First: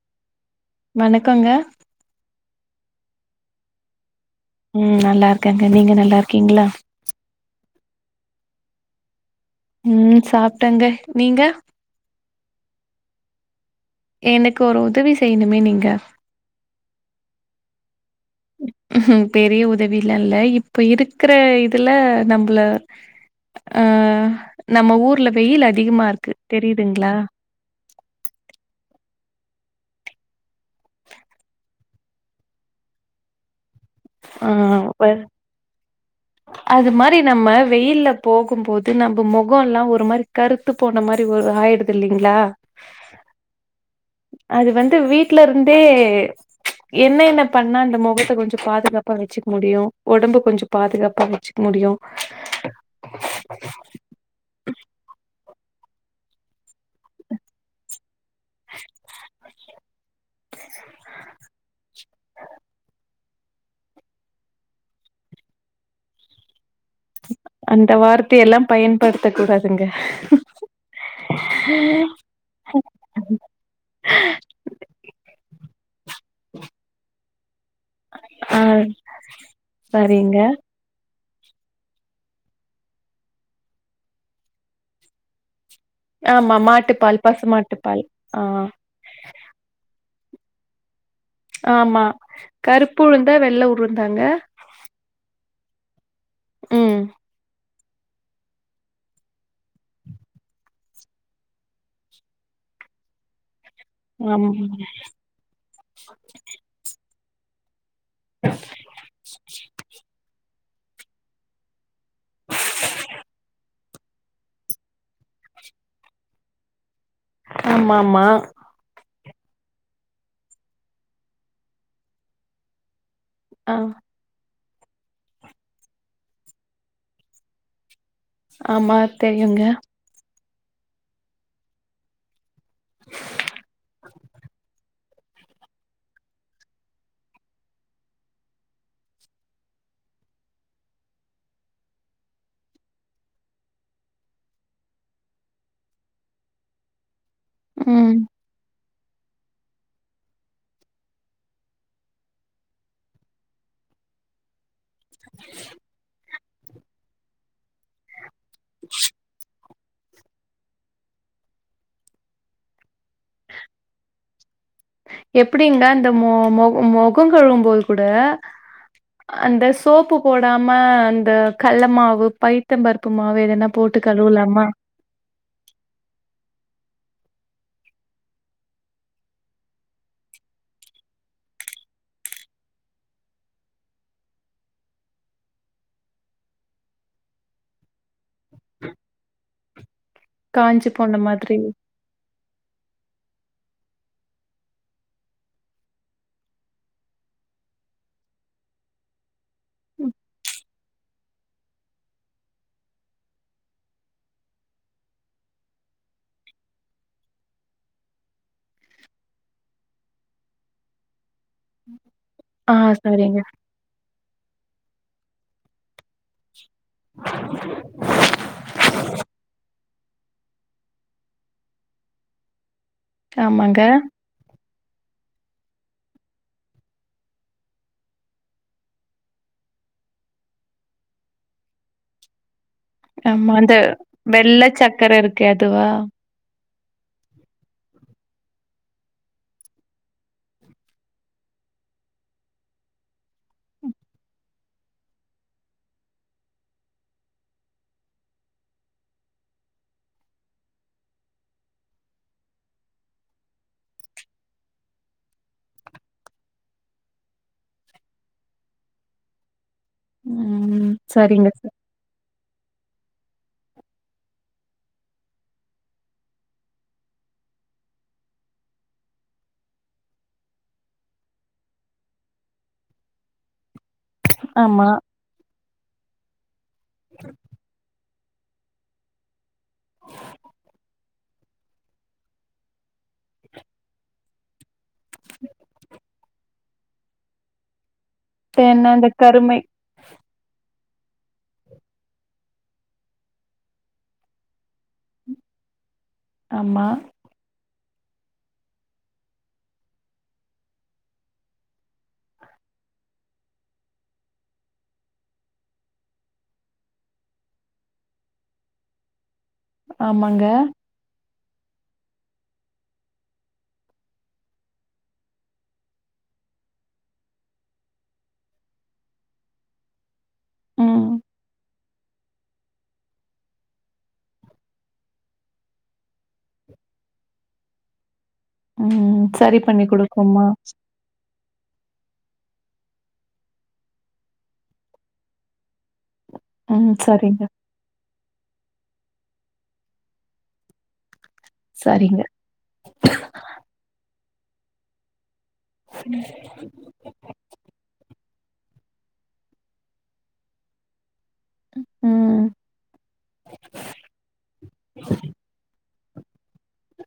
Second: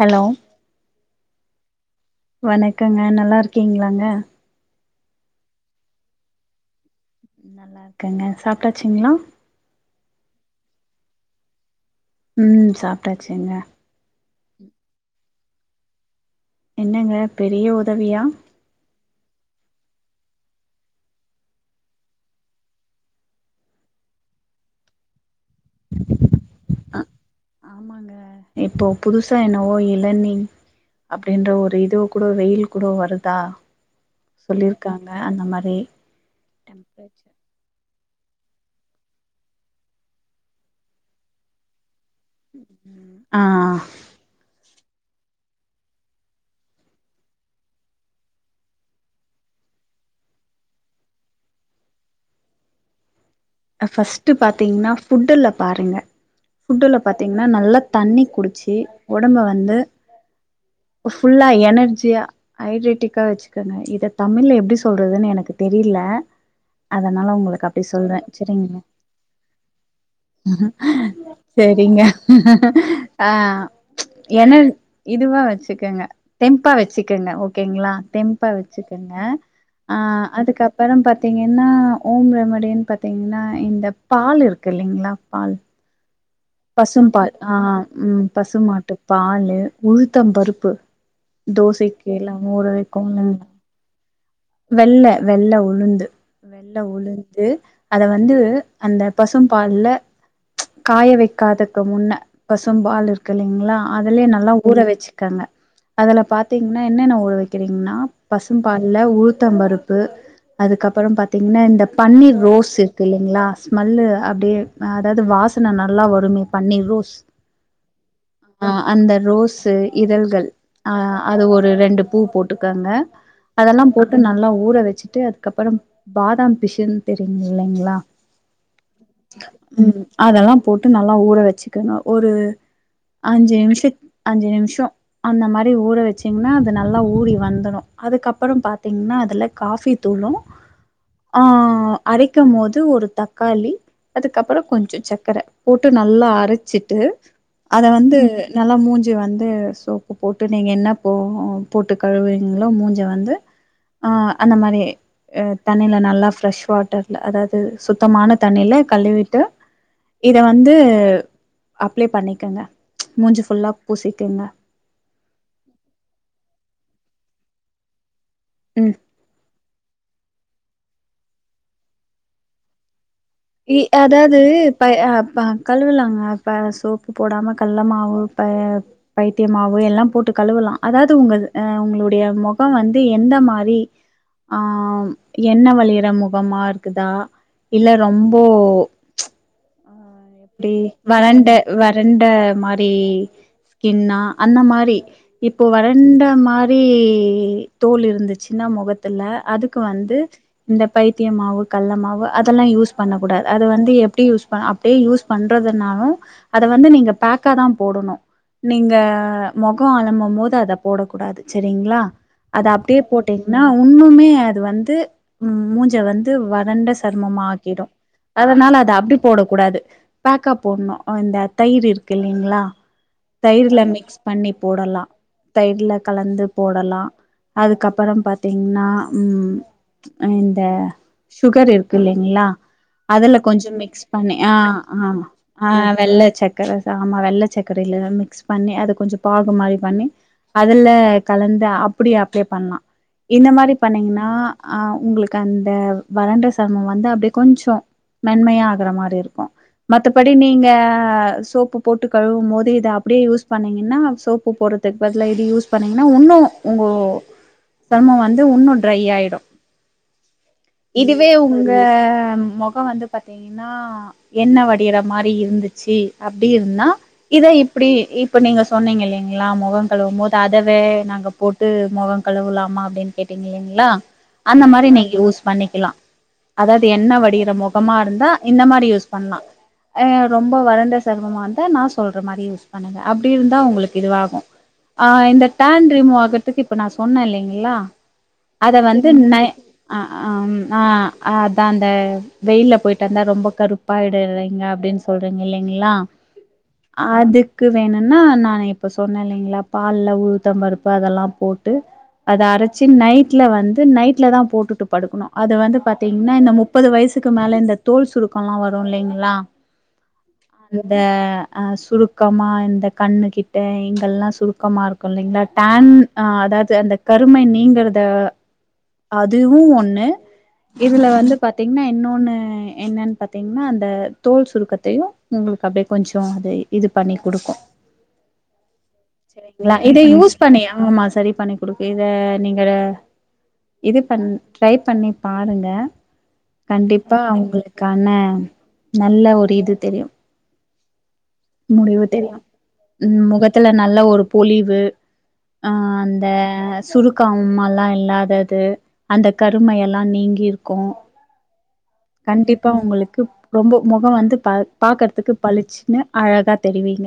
Hello வணக்கங்க வணக்கங்க நல்லா இருக்கீங்ளாங்க ம் நல்லா இருக்கங்க நீங்க நல்லா இருக்கீங்ளா நல்லா இருக்கங்க சாப்ட்டாச்சுங்ளா ம் சாப்டங்க நீங்க ம் சாப்ட்டாச்சுங்க எனக்கு ஒரு உதவி செய்ணுமே நீங்க என்னங்க பெரிய உதவியா பெரிய உதவிலா இல்ல இப்ப இருக்கற இதுல நம்பள ஆ நம்ம ஊர்ல வெயில் அதிகமா இருக்கு அ தெரியுதுங்ளா ஆமாங்க இப்போ புதுசா என்னவோ இளநி அப்டின்ற ஒரு இதோ கூட வெயில் கூடோ வருதா ஆ சொல்லிருக்காங்க அந்த மாரி அது மாரி டெம்பரேச்சர் நம்ம வெயில்ல போகும்போது நம்ம மொகோ எல்லா ஒரு மாரி கருத்து போன மாரி ஒரு ஆயிடுது இல்லிங்ளா ம் ஆ அது வந்து வீட்ல இருந்தே என்னென்ன பண்ணா அந்த மொகத்த கொஞ்சோ பாதுகாப்பா வெச்சுக்க முடியு ஒடம்பு கொஞ்சோ பாதுகாப்பா வெச்சுக்க முடியு [inaudible] ஃபஸ்ட்டு பாத்தீங்கன்னா ஃபுட்டுல பாருங்க ஃபுட்டுல பாத்தீங்கன்னா நல்லா தண்ணி குடிச்சி ஒடம்ப வந்து ஃபுல்லா எனர்ஜியா ஹைட்ரேட்டிக் க்க வெச்சுக்கங்க இத தமிழ்ல எப்டி சொல்றதுன்னு எனக்கு தெரில அதனால உங்களுக்கு அப்டி அந்த சொல்ற வார்த்தையெல்லா செரிங்க பயன்படுத்தக் கூடாதுங்க செரிங்க அ என்ன இதுவா வச்சுக்கங்க தெம்பா வச்சுக்கங்க ஓகேங்ளா தெம்பா ஆ வச்சுக்கங்க ஆ சரிங்க அதுக்கப் அப்பறம் பாத்தீங்கன்னா ஹோம் ரெமடினு பாத்தீங்கன்னா இந்த பால் இருக்கு இல்லைங்ளா பால் ஆமாமா பசும் பால் ஆ ம் பசு மாட்டு பாலு உளுத்தம் பருப்பு ஆமா தோசைக்கில்லா ஊற கருப்பு வைக்குல்ல உளுந்தா வெள்ள உருந்தாங்க வெள்ள வெள்ள உளுந்து வெள்ள ம் உளுந்து அத வந்து அந்த பசும் பால்ல காய வெக்காதக்கு முன்ன பசும்பால்ரு கில்லைங்ளா அதுலே ஆமா நல்லா ஊற வச்சிக்கங்க அதுல பாத்தீங்னா என்னென்ன ஊற வெக்றீங்ன்னா பசும் பால்ல உளுத்தம்பருப்பு அதுக்கப்புறோ பாத்தீங்கன்னா இந்த பன்னீர் ரோஸ் இருக்கு இல்லைங்ளா ஸ்மெல்லு அப்டியே அதாது வாசன நல்லா வருமே பன்னீர் ரோஸ் ஆமாமா ஆ அந்த ரோசு இதழ்கள் அ அது ஒரு ரெண்டு பூ போட்டுக்கங்க ஆ அதெல்லா போட்டு நல்லா ஊற வச்சுட்டு அதுக்கப்பறம் பாதாம் பிஷன் தெரியுங்ளங்களா ஆமா தெரியுங்க ம் அதெல்லா போட்டு நல்லா ஊற வச்சுகங்க ஒரு அஞ்சே நிமிஷ அஞ்சு நிமிஷோ அந்த மாரி ஊற வச்சிங்கன்னா அது நல்லா ஊரி வந்துரு அதுக்கப்புறோ பாத் தீங்கனா அதுல காஃபி தூளு ஆ அரைக்கம் போது ஒரு தக்காளி அதுக்கப்பறோ கொஞ்சோ சக்கர போட்டு நல்லா அரச்சிட்டு அத ம் வந்து நல்லா மூஞ்ச வந்து சோப்பு போட்டு நீங்க என்ன போ போட்டு கழுவீங்களோ மூஞ்ச வந்து ஆ அந்த மாரி அ தண்ணில நல்லா ஃப்ரெஷ் வாட்டர்ல அதாது டு சுத்தமான தண்ணில கழுவிட்டு இத வந்து அப்ளை பண்ணிக்கங்க மூஞ்சு ஃபுல்லா பூசிக்கங்க எப்டிங்னா இந்த மொ மொ மொகோ கழுவும்போது கூட ம் அந்த சோப்பு போடாம அந்த கள்ள மாவு பயித் த்தம்பருப்பு மாவு எது இ அதாது பை அ ப கழுவுலாங்க இப்ப சோப்பு போடாம கள்ள மாவு ப பயித்தே மாவு எல்லா போட்டு கழுவலா அதாது உங்க அ உங்களுடைய முகோ வந்து எந்த மாரி ஆம் எண்ணெ வழியிற முகமா இருக்குதா இல்ல ரொம்போ எப்டி காஞ்சு போன வறண்ட மாதிரி வறண்ட மாரி ஸ்கின்னா அந்த மாரி இப்போ வறண்ட மாரி தோல் இருந்துச்சின்னா முகத்துல அதுக்கு ம். வந்து இந்த பைத்திய மாவு கள்ள மாவு அதெல்லா யூஸ் பண்ணக்கூடா அது வந்து எப்டி யூஸ் பண் அப்டியே யூஸ் பண்றதுனாலு அத வந்து நீங்க பக்காதா போடனு நீங்க மொகோ அலம்பும் போது அத போட கூடாது சரிங்ளா அது ஆ அப்டியே சரிங்க போட்டீங்கன்னா உன்னுமே அது வந்து மூஞ்ச வந்து வறண்ட சர்மமா ஆக்கிடு அதனால அத அப்டி போடக் கூடாது பக்கா போட்ணு இந்த தயிர் இருக்கு இல்லைங்ளா தயிர்ல ஆமாங்க மிக்ஸ் பண்ணி போடலா தைடுல கலந்து போடலா அதுக்கப்பறோ பாத்தீங்னா ம் அ இந்த சுகர் இருக்கில்லீங்ளா அதுல ஆமா கொஞ்சோ அந்த மிக்ஸ் பண்ணி ஆ வெள்ள சக்கர ஆமா இருக்கே ஆ அதுவா? வெள் ள சக்கர ஆமா வெள்ள சக்கரைல மிக்ஸ் பண்ணி அத கொஞ்சோ பாகு மாரி பண்ணி அதுல கலந்து அப்டியே அப்ளை பண்லா இந்த மாரி பண்ணீங்கனா அ உங்களுக்கு அந்த வறண்ட சருமோ வந்து அப்டியே கொஞ்சோ மென்மையா ஆகற மாரி இருக்கு மத்தபடி நீங்க சோப்பு போட்டு கழுவும்போது இத அப்டியே யூஸ் பண்ணீங்கனா சோப் உப்பு போறதுக்கு பதிலா இத யூஸ் பண்ணீங்கனா இன்னு உங்க சருமோ வந்து இன்னு ட்ரை ஆயிடு ம் இதுவே சரிங்க ச உங்க மொகோ வந்து பாத்தீங்கனா எண்ணெ வ டிர மாரி இருந்துச்சு அப்டி இருந்தா இத இப்டி இப்ப நீங்க சொன்னீங்க இல்லைங்ளா மொகோ கழுவும்போது அதவே நாங்க போ து மொகோ கழுவலாமா அப்டின்னு கேட்டீங்க இல்லீங்ளா அந்த ஆமா மாரி நீங்க யூஸ் பண்ணிக்கலா அதாவது என்ன வடியற முகமா இருந்தா இந்த மாரி யூஸ் பண்லா அ ரொம்ப வறண்ட சருமமா இருந்தா நா சொல்ற மாரி யூஸ் பண்ணுங்க அப்டி இருந்தா உங்களுக்கு இதுவாகு ஆ இந்த டேன் ரிமூவ் ஆகுறதுக்கு இப்ப நா சொன்ன இல்லீங்ளா அத தென்ன இந்த வந்து நை கருமை ஆ ஆ அ அ அதா அந்த வெயில்ல போய்ட்டு வந்தா ரொம்ப கருப்பாயிடு இல்லீங்ளா அப்டின்னு சொல்றீங்க இல்லீங்ளா ஆமா அது க்கு வேணுனா நா இப்ப சொன்ன இல்லீங்ளா பால்ல உளுத்தம் பருப்பு அதெல்லாம் போட்டு அத அரச்சு நைட்ல வந்து நைட்லதா போட்டுட்டு படுக்கணு அது வந்து பாத்தீங்னா இந்த மு ப்பது வயசுக்கு மேல இந்த தோல் சுருக்கோல்லா வரு இல்லீங்ளா ஆமாங்க இந்த அ சுருக்கமா இந்த கண்ணு கிட்ட இங்கல்லா சுருக்கமா இருக்கு இல்லீங்ளா டேன் அ அதாவது அந்த கருமை நீங்கறத அதுவு ஒண்ணு ம் இதுல வந்து பாத்தீங்னா இன்னொன்னு என்னனு பாத்தீங்னா அந்த தோல் சுரு க்கத்தயு உங்களுக்கு அப்டியே கொஞ்சோ அது இது பண்ணி குடுக்கு ம் சரி செரிங்ளா பண்ணி இத யூஸ் குடுக்குமா? பண்ணி ஆமா சரி பண்ணி குடுக்கு இத நீங்க இது பண் ட்ரை பண்ணி பாருங்க ம் கண்டிப்பா சரிங்க உங்களுக்கான நல்ல ஒரு இது தெரியு முடிவு சரிங்க. தெரியு ம் முகத்துல நல்லா ஒரு பொலிவு ஆ அந்த சுரு க்கம்மல்லா இல்லாதது அந்த கருமையெல்லா நீங்கிருக்கு ம் கண்டிப்பா உங்களுக்கு ரொம்ப முகம் வந்து பா பாக்கறதுக்கு பளிச்சுனு அழகா தெரிவீங்க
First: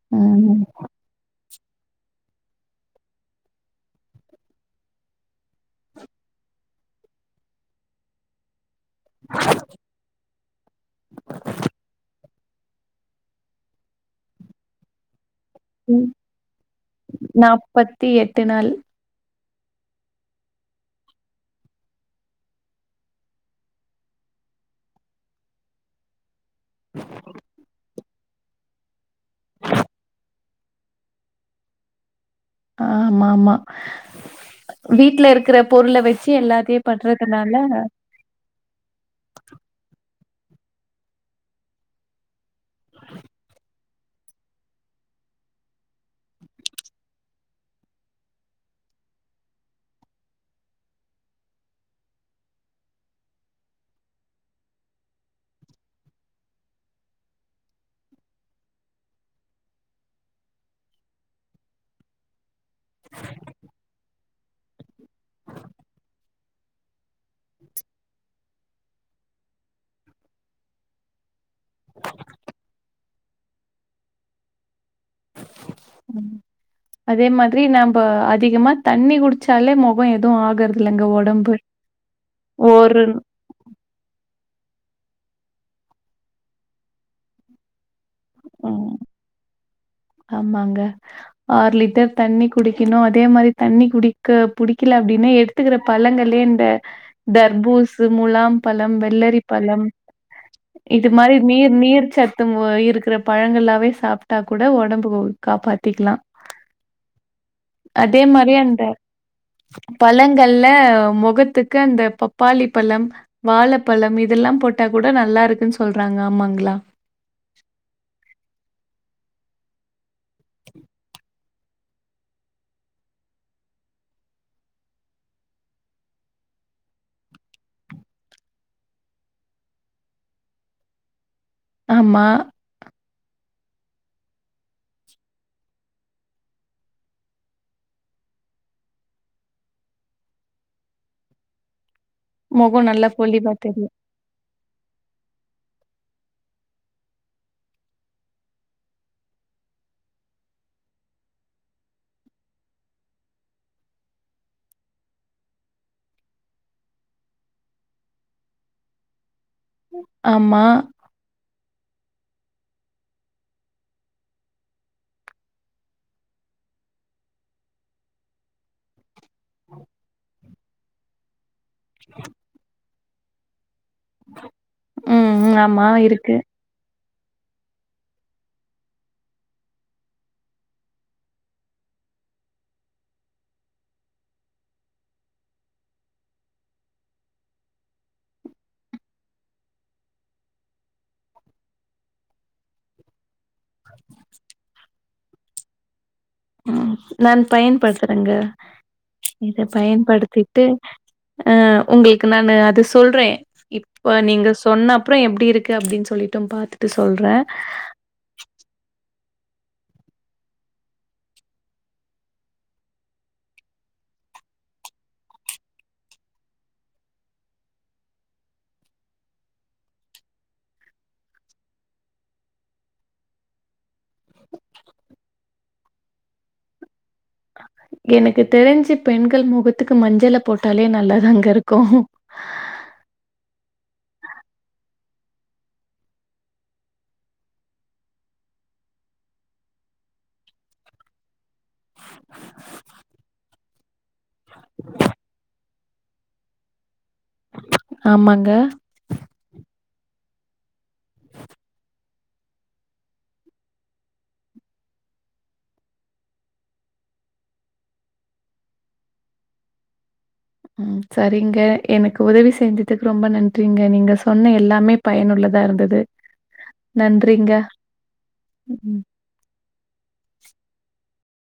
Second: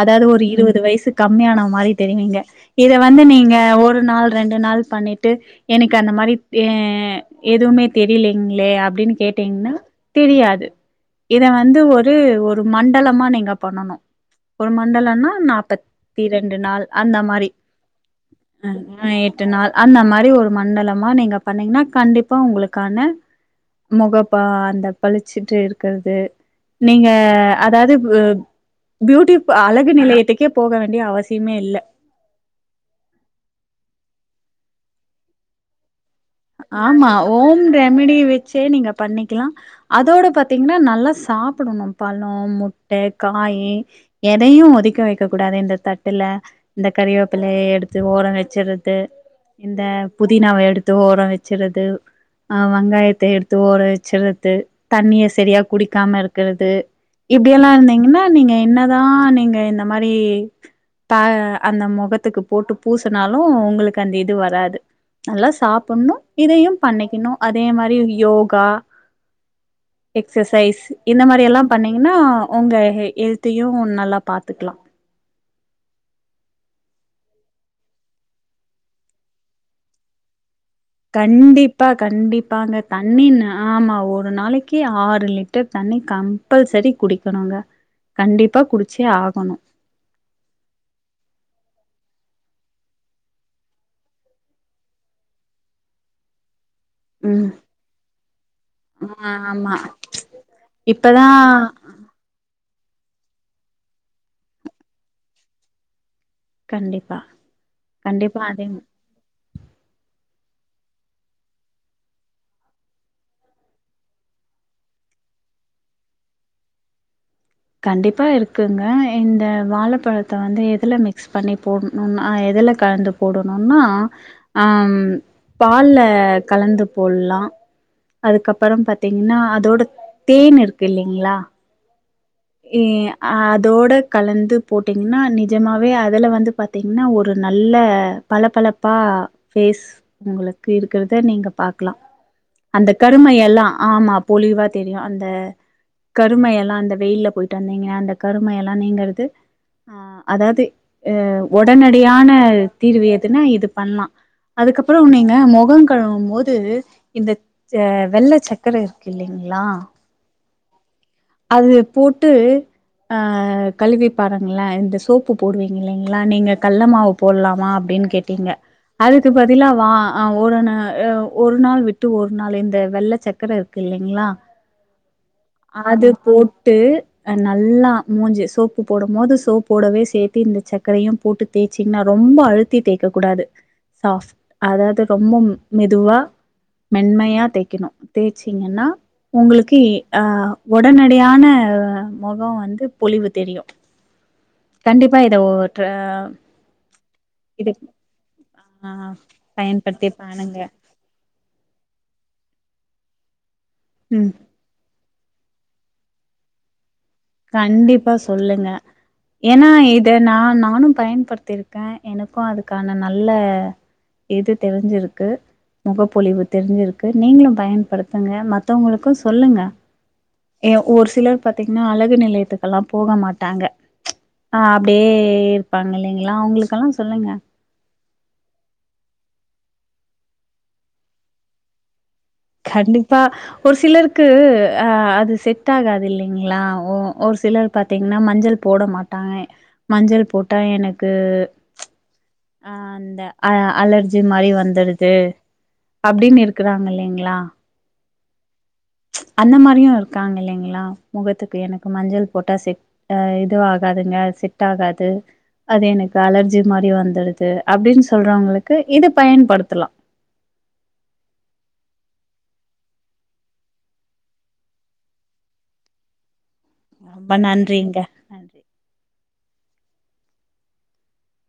அதாவது ஒரு ம் இருவது வயசு கம்மியான மாரி தெரிவீங்க இத வந்து நீங்க ஒரு நாள் ரெண்டு நாள் பண்ணிட்டு எனக்கு அந்த மாரி அ எதுமே தெரிலிங்களே அப்டினு கேட்டீங்னா தெரியாது இத வந்து ஒரு ஒரு மண்டலமா நீங் க பண்ணணு ஒரு மண்டலனா நா ம் ப்பத்திரெண்டு நாள் அந்த மாரி நாள் உ எட்டு நாள் அந்த மாரி ஒரு மண்டலமா நீங்க பண்ணீங்னா கண்டிப்பா உங்களுக்கான முக பா அந்த பளுச்சுட்டு இருக்கறது நீங்க அதாவது பியூட்டி அழகு நிலையத்துக்கே போக வேண்டிய அவசியமே இல்ல ஆமாம்மா வீட்ல இருக்குற பொருள வெச் ஆமா ஓன் ரெமிடி வித் சே நீங்க பண்ணிக்கலா அதோட பத்தீங்னா நல்லா சாப்புடணு பழ மு முட்ட காயி எதையு ஒதிக்க வெக்க கூடாது இந்த தட்டுல இந்த கறிவேப்பிலைய எடுத்து ஓர வெச்சிர்றது இந்த புதினாவ எடுத் து ஓர வெச்சிர்றது ஆ வெங்காயத்த எடுத்து ஓர வெச்சிர்றது தண்ணிய செரியா குடிக்காம இருக்கிறது இப்டியெல்லா இருந்தீங்கனா நீங்க என்னதா நீங்க இந்த மாரி பா அந்த மொகத்துக்கு போட்டு பூசுனாலு ஒங்களுக்கு அந்த இது வராது நல்லா சாப் புட்ணு இதையு பண்ணிக்கணு அதே மாரி யோகா எக்ஸசைஸ் இந்த மாரியெல்லா பண்ணிங்கனா ஒங்க ஹெ ஹெல்த்தையு நல்லா பாத்துக்லா ம் அதே மாதிரி நம்ப அதிகமா தண்ணி குடிச்சாலே மொக எது ஆகற் கண்டிப்பா கண்டிப்பாங்க அந்த ஒரு தண்ணி நா ஆமா ஒரு நாளைக்கு ஆறு லிட்டர் தண்ணி கம்பல்செரி குடிக்கணுங்க கண்டிப்பா ம் குடிச்சே ஆகணு ஆமாங்க ஆறு லிட்டர் தண்ணி குடிக்கணு அதே மாரி தண்ணி குடிக்க புடிக்கல அப்டினா எடுத் த்துக்குற பழங்களே இந்த ம் தர்பூசு முலாம் பழம் வெள்ளரிப் ஆமா பழம் இது இப்பதா மாரி நீர் நீர் சத் த்துமா இருக்கிற பழங்களாவே சாப்ட்டா கூட ஒடம்பு காப்பாத்திக்லா கண்டிப்பா கண்டிப்பா மாரி அதையும் அந்த பழங்கள்ல மொகத்துக்கு அந்த பப்பாளி பழம் வாழப்பழம் இதெல்லா போட்டா கூட நல்லா இருக்குன் சொல்றாங்க ஆமாங்ளா கண்டிப்பா இருக்குங்க இந்த வாழப்பழத்த வந்து எதுல மிக்ஸ் பண்ணி போட்ணுன் ஆ எதுல கலந்து போடணுன்னா ஆம் பால்ல கலந்து போட்லா அதுக்கப்பறம் பாத்தீங்னா அதோட தேன் இருக்கு இல்லைங்ளா ஆமா இ அதோட கலந்து போட்டீங்னா நிஜமாவே அதுல வந்து பாத் தீங்னா ஒரு நல்ல பள பளப்பா ஃபேஸ் உங்களுக்கு இருக்கிறத நீங்க பாக்கலா முகோ அந்த நல்லா பொலிவா கருமையெல்லா தெரியு ஆமா பொழிவா தெரியு அந்த கருமையெல்லா அந்த வெயில்ல போய்ட்டு வந்தீங்க அந்த கருமையெல்லா நீங்கறது அதாவ்து அ ஒடனடியான தீர்வு எதுனா இது பண்ணா அதுக்கப்பறோ நீங்க மொகங் கழுவும் போது இந்த ச வெள்ளச் சக்கர இருக்கு இல்லைங்ளா ஆமா அது போட்டு ஆ கழுவி பாருங்ளே இந்த சோப்பு போடுவீங்க இல்லைங்ளா நீங்க கட்ல மாவு போட்லாமா அப்டின் கேட் டீங்க அதுக்கு பதிலா வா அ ஒரு நா எவ் ஒரு நாள் விட்டு ஒரு நாள் இந்த வெள்ளச் சக்கர இருக் க்கு இல்லைங்ளா ம் ம், ஆமா அத இருக்கு போட்டு அ நல்லா மூஞ்சிய சோப்பு போடும் போது சோப்போடவே சேத்து இந்த சக்கரையும் போட்டு தேச்சீங்னா ரொம்ப அழுத்தி தேக்க கூடாது சாஸ் அதாவது ரொம்ப ம் மெதுவா மென்மையா தேய்க்கணு தேச்சிங்கன்னா உங்களுக்கு அ உடனடியான அ மொகோ வந்து பொலிவு தெரியு கண்டிப்பா இத ஒ அ ம் நான் பயன்படுத்துறங்க ஆ இத பயன்படுத்தி பாருங்க பயன்படுத்திட்டு அ உங்களுக்கு நான்னு அத சொல்ற இப்ப ம் நீங்க சொ சொன்ன அப்றோ எப்டி இருக்கு அப்டின்னு சொல்லிட்டு பாத்துட்டு சொல்ற கண்டிப்பா சொல்லுங்க ஏன்னா இத நா நானு பயன்படுத்திருக்க எனக்கு அதுக்கான நல்ல இது தெரிஞ்சிருக்கு முகப்பொலிவு தெரிஞ்சுருக்கு நீங்களும் பயன்படுத்துங்க மத்தவங்களுக்கு சொல்லுங்க ஏ ஒரு சிலர் பாத்தீங்கன்னா அழ கு நிலையத்துக்குல்லா போக மாட்டாங்க ஆ அப்டே இப்பாங்க இல்லைங்களா அவுங்களுக்கெல்லா சொல்லுங்க எனக்கு தெரிஞ்சு பெண்கள் முகத்துக்கு மஞ்சள போட்டாலே நல்லாதாங்க இருக்கு கண்டிப்பா ஒரு சிலருக்கு அ அது செட் ஆகாது இல்லைங்களா ஒ ஒரு சிலர் பாத்தீங்கன்னா மஞ்சள் போட மாட்டாங்க மஞ்சள் போட்டா எனக்கு [inaudible] அ அந்த அ அலர்ஜி மாரி வந்துடுது அப்டின்னு இருக்குறாங்க இல்லைங்களா ஆமாங்க அந்த மாரியு இருக்காங்க இல்லைங்களா முகத்துக்கு எனக்கு மஞ்சள் போட்டா செ அ இதுவு ஆகாதுங்க செட் ஆகாது அது எனக்கு‌ அலர்ஜி மாரி வந் துடுது அப்டின்னு சொல்றவுங்களுக்கு இது பயன்படுத்தலா ம் சரிங்க எனக்கு உதவி செஞ்சதுக்கு ரொம்ப நன்றிங்க நீங்க சொன்ன எல்லாமே பயனுள்ளாத இருந்தது ரொம்ப நன்றிங்க நன்றி ம்